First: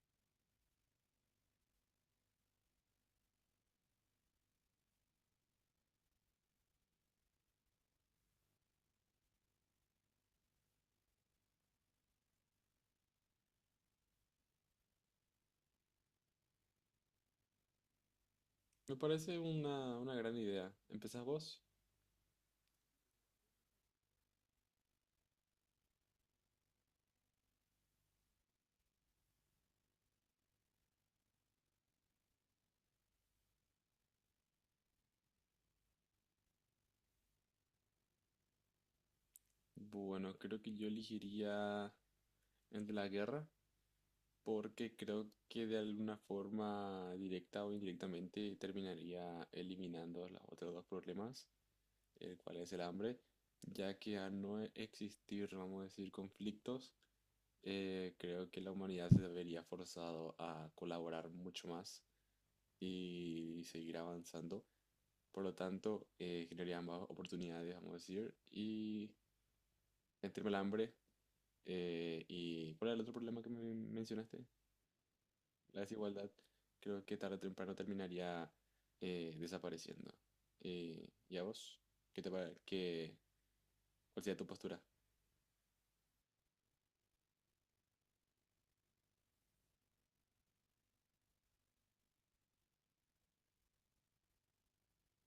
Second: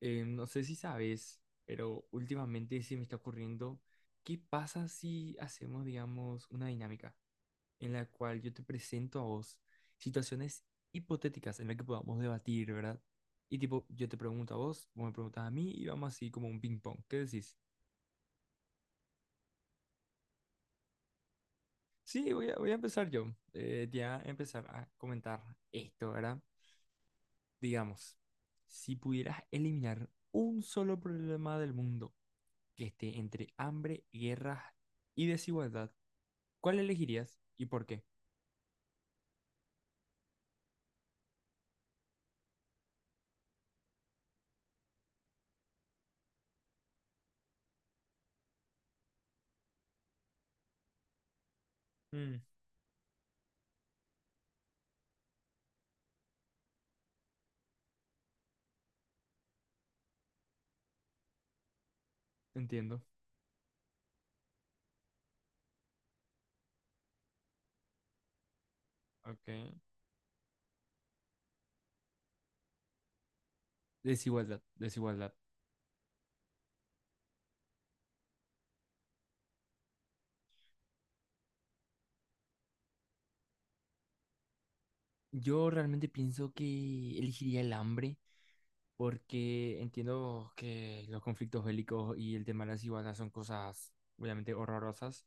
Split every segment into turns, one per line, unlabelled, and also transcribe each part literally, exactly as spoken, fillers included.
Eh, no sé si sabes, pero últimamente se me está ocurriendo, ¿qué pasa si hacemos, digamos, una dinámica en la cual yo te presento a vos situaciones hipotéticas en las que podamos debatir?, ¿verdad? Y tipo, yo te pregunto a vos, vos me preguntas a mí y vamos así como un ping pong. ¿Qué decís?
Me parece una, una gran idea. ¿Empezás vos?
Sí, voy a, voy a empezar yo. Eh, ya empezar a comentar esto, ¿verdad? Digamos, si pudieras eliminar un solo problema del mundo, que esté entre hambre, guerras y desigualdad, ¿cuál elegirías y por qué?
Bueno, creo que yo elegiría el de la guerra porque creo que de alguna forma directa o indirectamente terminaría eliminando los otros dos problemas, el
Mm,
cual es el hambre, ya que al no existir, vamos a decir, conflictos, eh, creo que la humanidad se vería forzado a colaborar mucho más
entiendo.
y seguir avanzando. Por lo tanto, eh, generaría más oportunidades, vamos a decir, y
Ok.
entre el tema del hambre eh, y ¿cuál era el otro problema que me mencionaste?
Desigualdad, desigualdad.
La desigualdad. Creo que tarde o temprano terminaría eh, desapareciendo. Eh, ¿y a vos? ¿Qué te pare- qué- ¿Cuál sería tu postura?
Yo realmente pienso que elegiría el hambre porque entiendo que los conflictos bélicos y el tema de la desigualdad son cosas obviamente horrorosas,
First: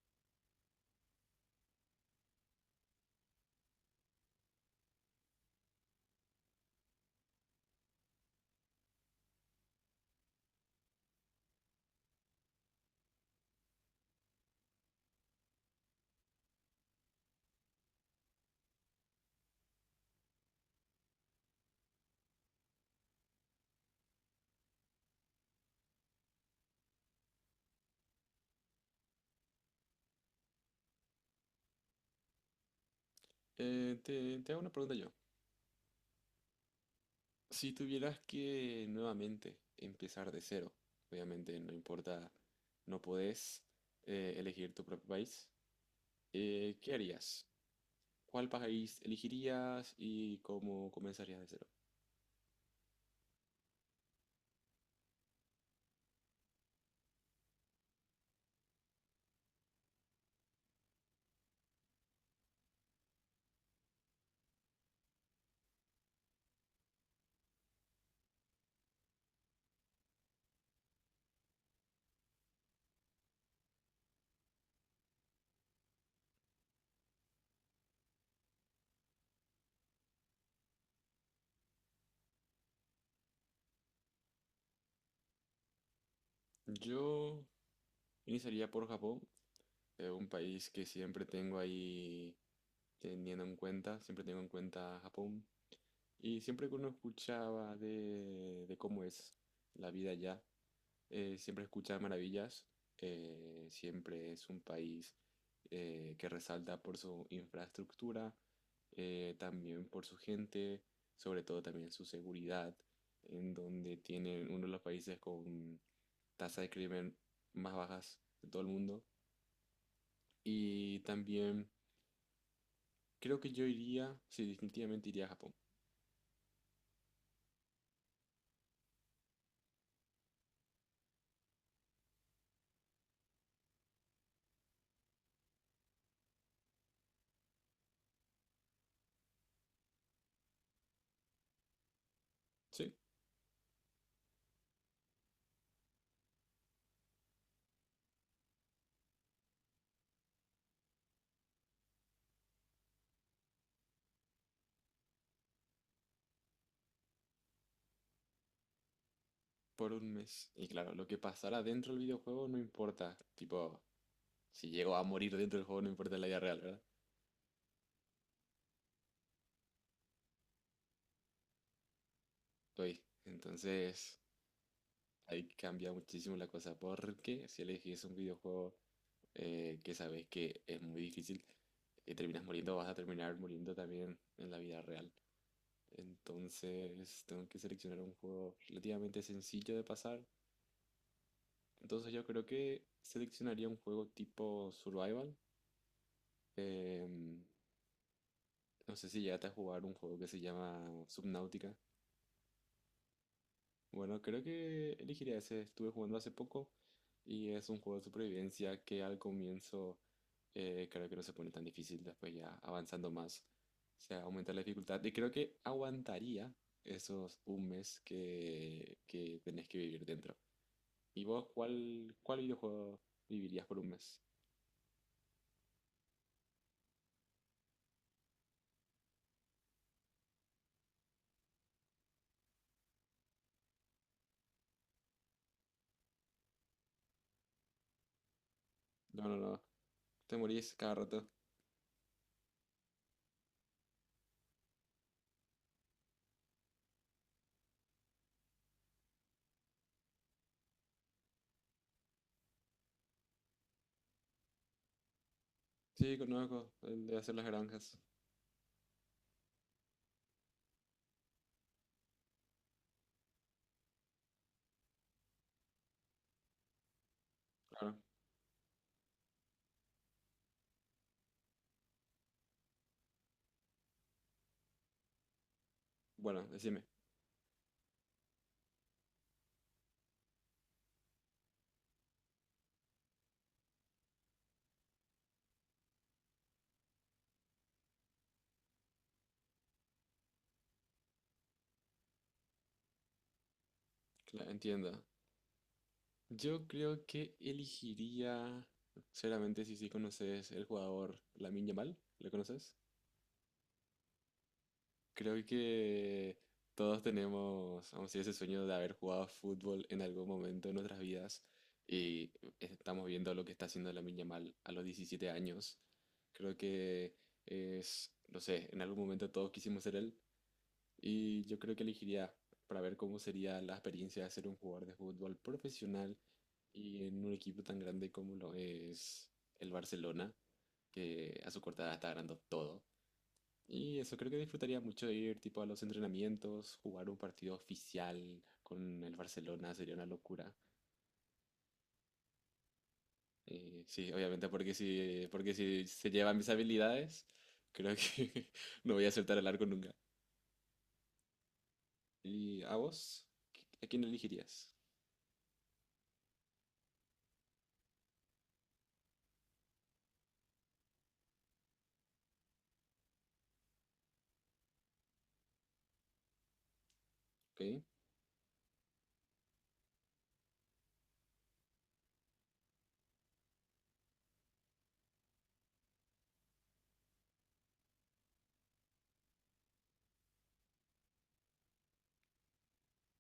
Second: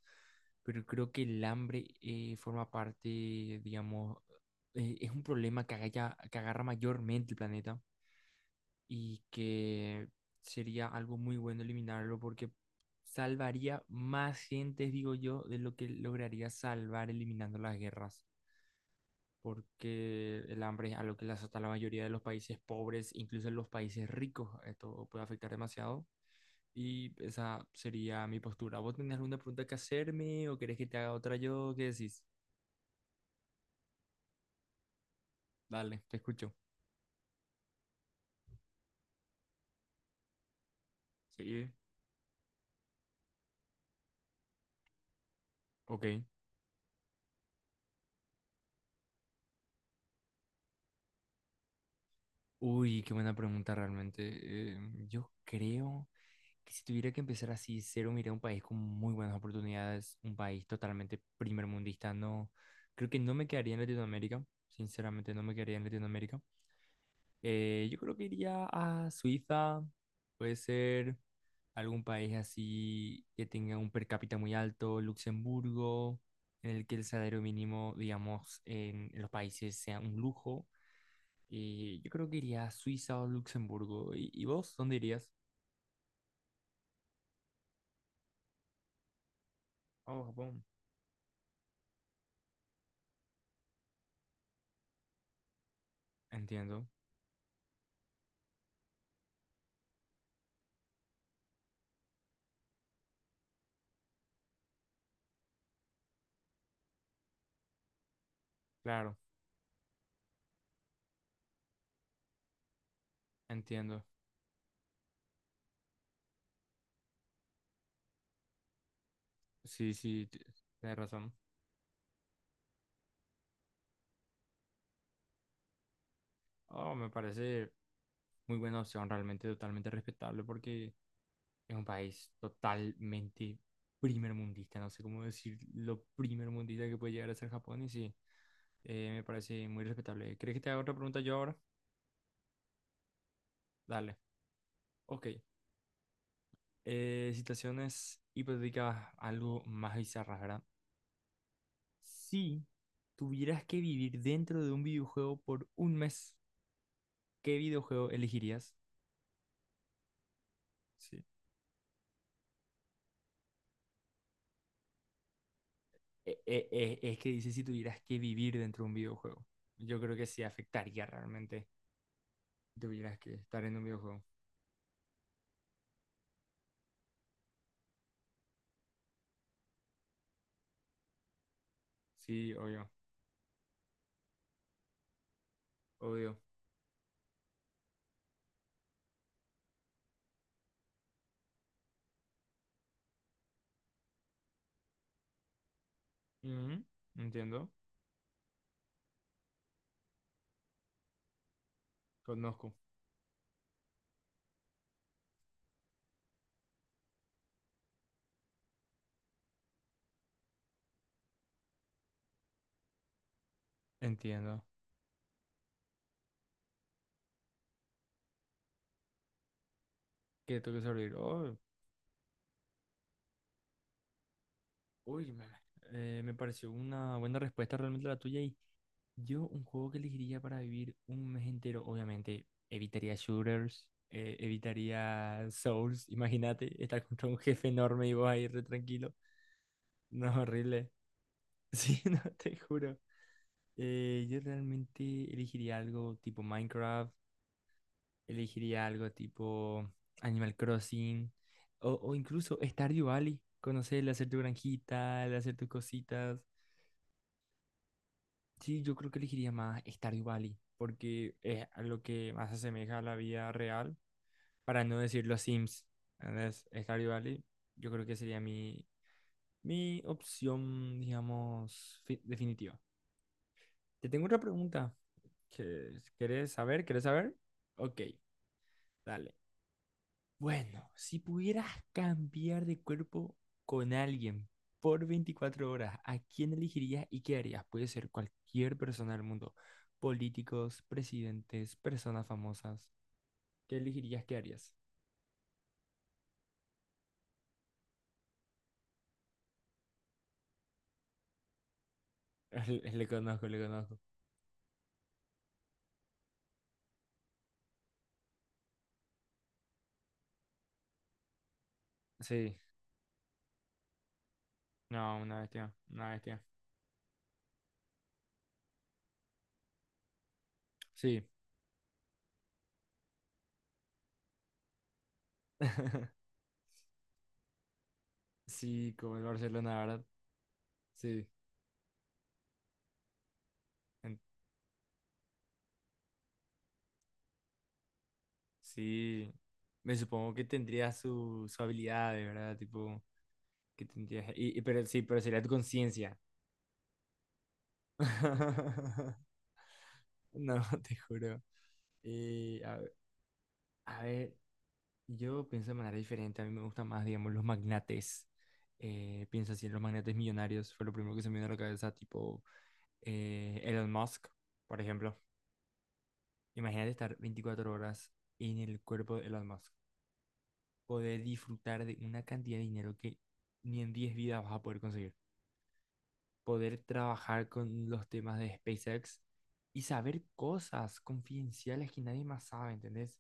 pero creo que el hambre eh, forma parte, digamos, eh, es un problema que, agalla- que agarra mayormente el planeta y que sería algo muy bueno eliminarlo porque salvaría más gentes, digo yo, de lo que lograría salvar eliminando las guerras, porque el hambre es algo que le azota a la mayoría de los países pobres, incluso en los países ricos, esto puede afectar demasiado. Y esa sería mi postura. ¿Vos tenés alguna pregunta que hacerme o querés que te haga otra yo? ¿Qué decís?
Eh, te, te hago una pregunta yo.
Dale, te escucho.
Si tuvieras que nuevamente empezar de cero, obviamente
Sí.
no importa, no podés eh, elegir tu propio país,
Ok.
eh, ¿qué harías? ¿Cuál país elegirías y cómo comenzarías de cero?
Uy, qué buena pregunta realmente. Eh, yo creo que si tuviera que empezar así cero, miré un país con muy buenas oportunidades, un país totalmente primermundista. No, creo que no me quedaría en Latinoamérica, sinceramente no me quedaría en Latinoamérica. Eh, yo creo que iría a Suiza, puede ser algún país así que tenga un per cápita muy alto, Luxemburgo, en el que el salario mínimo, digamos, en en los países sea un lujo y yo creo que iría a Suiza o Luxemburgo. ¿Y, y vos dónde irías?
Yo iniciaría por Japón, eh,
Oh,
un
Japón.
país que siempre tengo ahí teniendo en cuenta, siempre tengo en cuenta Japón. Y siempre que
Entiendo,
uno escuchaba de, de cómo es la vida allá, eh, siempre escuchaba maravillas. Eh, siempre es un país eh, que resalta por su infraestructura,
claro,
eh, también por su gente, sobre todo también su seguridad, en donde
entiendo.
tiene uno de los países con tasa de crimen más bajas de todo el mundo.
Sí, sí, t- tenés
Y
razón.
también creo que yo iría, sí, definitivamente iría a Japón.
Oh, me parece muy buena opción, realmente totalmente respetable porque es un país totalmente primermundista, no sé cómo decir lo primermundista que puede llegar a ser Japón, y sí, eh, me parece muy respetable. ¿Crees que te haga otra pregunta yo ahora?
Sí,
Dale. Ok. Eh, situaciones hipotéticas algo más bizarras, ¿verdad? Si tuvieras que vivir dentro de un videojuego por un mes, ¿qué videojuego elegirías?
por un mes. Y claro, lo que
Sí.
pasará dentro del videojuego no importa. Tipo, si llego a morir dentro del juego no importa en la vida
E-
real,
e-
¿verdad?
e- es que dice si tuvieras que vivir dentro de un videojuego. Yo creo que sí afectaría realmente si
Estoy.
tuvieras que estar en un
Entonces,
videojuego.
ahí cambia muchísimo la cosa. Porque si elegís un videojuego eh, que sabes que es muy difícil, que terminas
Sí,
muriendo, vas
obvio,
a terminar muriendo también en la vida real.
obvio.
Entonces, tengo que seleccionar un juego relativamente sencillo de pasar. Entonces yo creo que seleccionaría un juego tipo survival.
Ujú.
Em,
Entiendo,
no sé si llegaste a jugar un juego que se llama Subnautica.
conozco.
Bueno, creo que elegiría ese. Estuve jugando hace poco y es un juego de supervivencia que al comienzo eh, creo que no se pone tan difícil, después ya avanzando más se aumenta la
Entiendo.
dificultad y creo que aguantaría esos un mes que, que tenés que vivir dentro.
Que tengo que sobrevivir.
¿Y vos
Oh.
cuál, cuál videojuego vivirías por un mes?
Uy, me, eh, me pareció una buena respuesta realmente la tuya, y yo un juego que elegiría para vivir un mes entero, obviamente evitaría shooters, eh, evitaría Souls, imagínate estar contra un jefe enorme y vos ahí re tranquilo,
No, no, no.
no,
Te morís
horrible.
cada rato.
Sí, no, te juro. Eh, yo realmente elegiría algo tipo Minecraft, elegiría algo tipo Animal Crossing, o, o incluso Stardew Valley, conocer, el hacer tu granjita, el hacer tus
Sí,
cositas.
conozco el de hacer las granjas.
Sí, yo creo que elegiría más Stardew Valley, porque es a lo que más se asemeja a la vida real, para no decir los Sims. Entonces, Stardew Valley, yo
Claro.
creo que sería mi, mi, opción, digamos, fi- definitiva. Te tengo otra pregunta. Que,
Bueno,
¿querés
decime.
saber? ¿Querés saber? Ok, dale. Bueno, si pudieras cambiar de cuerpo con alguien por veinticuatro horas, ¿a quién elegirías y qué harías? Puede ser cualquier persona del mundo, políticos, presidentes, personas famosas. ¿Qué elegirías, qué
Claro,
harías?
entiendo. Yo creo que elegiría, sinceramente, si sí conoces el jugador Lamine Yamal, ¿le conoces?
Le, le conozco, le conozco.
Creo que todos tenemos, vamos a decir, ese sueño de haber jugado fútbol en algún momento de nuestras vidas y
Sí,
estamos viendo lo que está haciendo Lamine Yamal a los
no,
diecisiete
una bestia,
años.
una bestia.
Creo que es, no sé, en algún momento todos quisimos ser él.
Sí,
Y yo creo que elegiría para ver cómo sería la experiencia de ser un jugador de fútbol profesional y en un equipo tan grande como lo
sí, como el
es el
Barcelona, ¿verdad?
Barcelona,
Sí,
que a su corta edad está ganando todo. Y eso
en-
creo que disfrutaría mucho de ir tipo a los entrenamientos, jugar un partido oficial con el
sí.
Barcelona sería
Me
una
supongo que
locura.
tendría su, su habilidad, ¿verdad? Tipo,
Eh,
que
sí,
tendría...
obviamente
Y, y-
porque
pero sí, pero
si,
sería tu
porque si se
conciencia.
llevan mis habilidades, creo que no voy a aceptar el arco nunca.
No, te juro. Y
¿Y
a,
a
ve-
vos? ¿Qui- ¿A
a
quién
ver,
elegirías?
yo pienso de manera diferente. A mí me gustan más, digamos, los magnates. Eh, pienso así en los magnates millonarios. Fue lo primero que se me vino a la cabeza, tipo eh, Elon Musk, por ejemplo. Imagínate estar veinticuatro
Ok,
horas en el cuerpo de Elon Musk. Poder disfrutar de una cantidad de dinero que ni en diez vidas vas a poder conseguir. Poder trabajar con los temas de SpaceX y saber cosas confidenciales que nadie más sabe, ¿entendés?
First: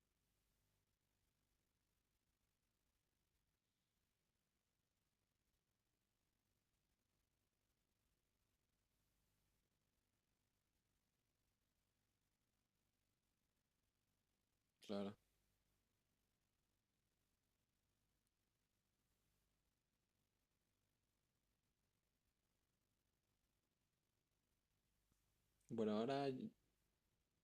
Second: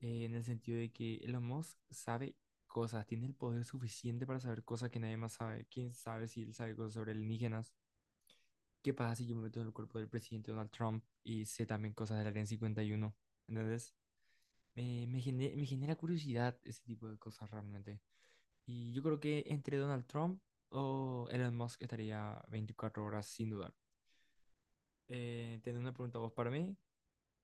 eh, En el sentido de que Elon Musk sabe cosas, tiene el poder suficiente para saber cosas que nadie más sabe. ¿Quién sabe si él sabe cosas sobre alienígenas? ¿Qué pasa si yo me meto en el cuerpo del presidente Donald Trump y sé también cosas del Área cincuenta y uno? Entonces, eh,
claro.
me, gene- me genera curiosidad ese tipo de cosas realmente. Y yo creo que entre Donald Trump o Elon Musk estaría veinticuatro horas sin dudar. Eh, ¿tenés una
Bueno,
pregunta
ahora
vos para mí?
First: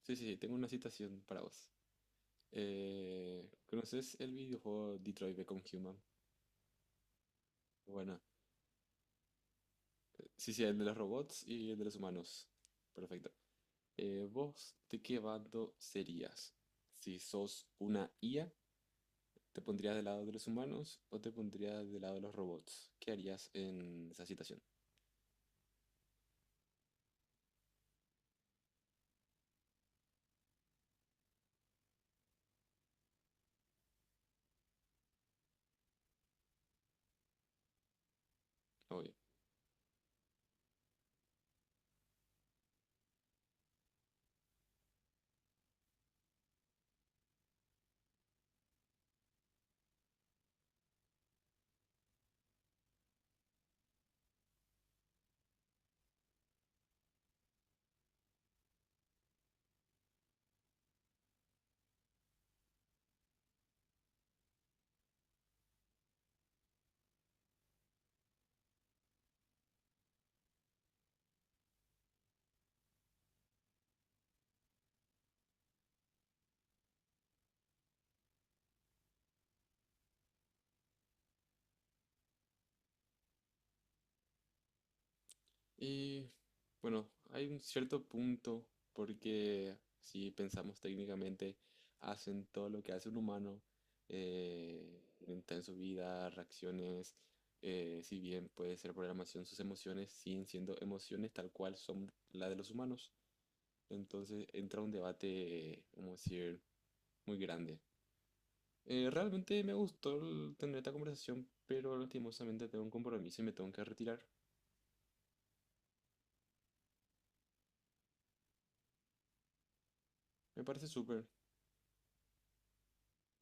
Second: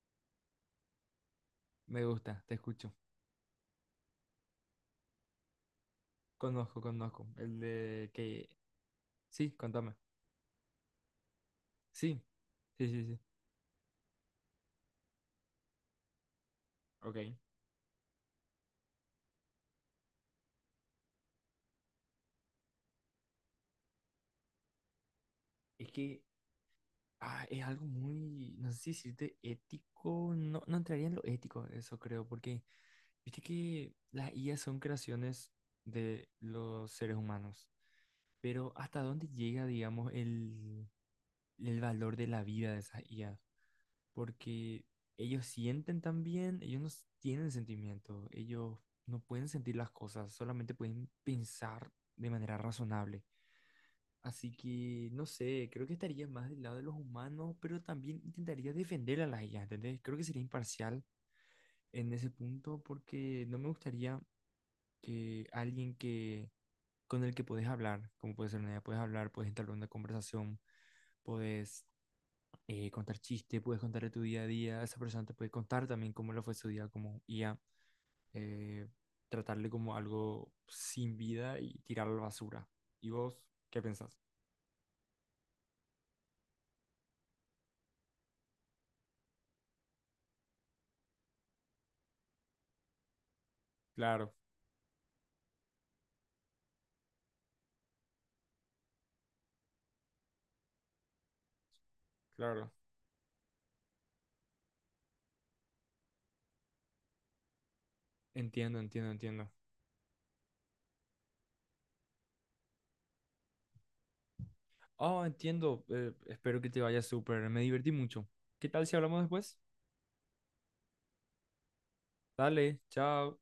sí, sí, sí, tengo una citación para vos.
Me gusta, te escucho.
Eh, ¿conoces el videojuego Detroit Become Human?
Conozco, conozco. El de
Bueno,
que... Sí, contame.
sí, sí, el de los robots y el de los
Sí,
humanos.
sí, sí, sí.
Perfecto. Eh, ¿vos de qué bando serías?
Ok.
Si sos una I A, ¿te pondrías del lado de los humanos o te pondrías del lado de los robots? ¿Qué harías en esa situación?
Es que ah, es algo muy, no sé si decirte ético, no, no entraría en lo ético, eso creo, porque viste que las I A son creaciones de los seres humanos, pero ¿hasta
Obvio.
dónde llega, digamos, el, el, valor de la vida de esas I A? Porque ellos sienten también, ellos no s- tienen sentimiento, ellos no pueden sentir las cosas, solamente pueden pensar de manera razonable. Así que, no sé, creo que estaría más del lado de los humanos, pero también intentaría defender a las I A, ¿entendés? Creo que sería imparcial en ese punto porque no me gustaría que alguien que con el que podés hablar, como puede ser una I A, puedes hablar, puedes entablar una conversación, puedes eh, contar chistes, puedes contar de tu día a día, esa persona te puede contar también cómo lo fue su día como I A, eh, tratarle como algo sin vida y tirarlo a la basura. ¿Y vos qué pensás?
Y bueno, hay un cierto punto porque si pensamos técnicamente, hacen todo lo que hace un humano
Claro,
eh, en su vida, reacciones, eh, si bien puede ser programación, sus emociones siguen siendo emociones tal cual son las de
claro.
los humanos. Entonces entra un debate, como decir, muy grande.
Entiendo, entiendo,
Eh,
entiendo.
realmente me gustó el- tener esta conversación, pero lastimosamente tengo un compromiso y me tengo que retirar.
Oh, entiendo. Eh, espero que te vaya súper. Me divertí mucho. ¿Qué tal si hablamos después?
Me parece súper.
Dale, chao.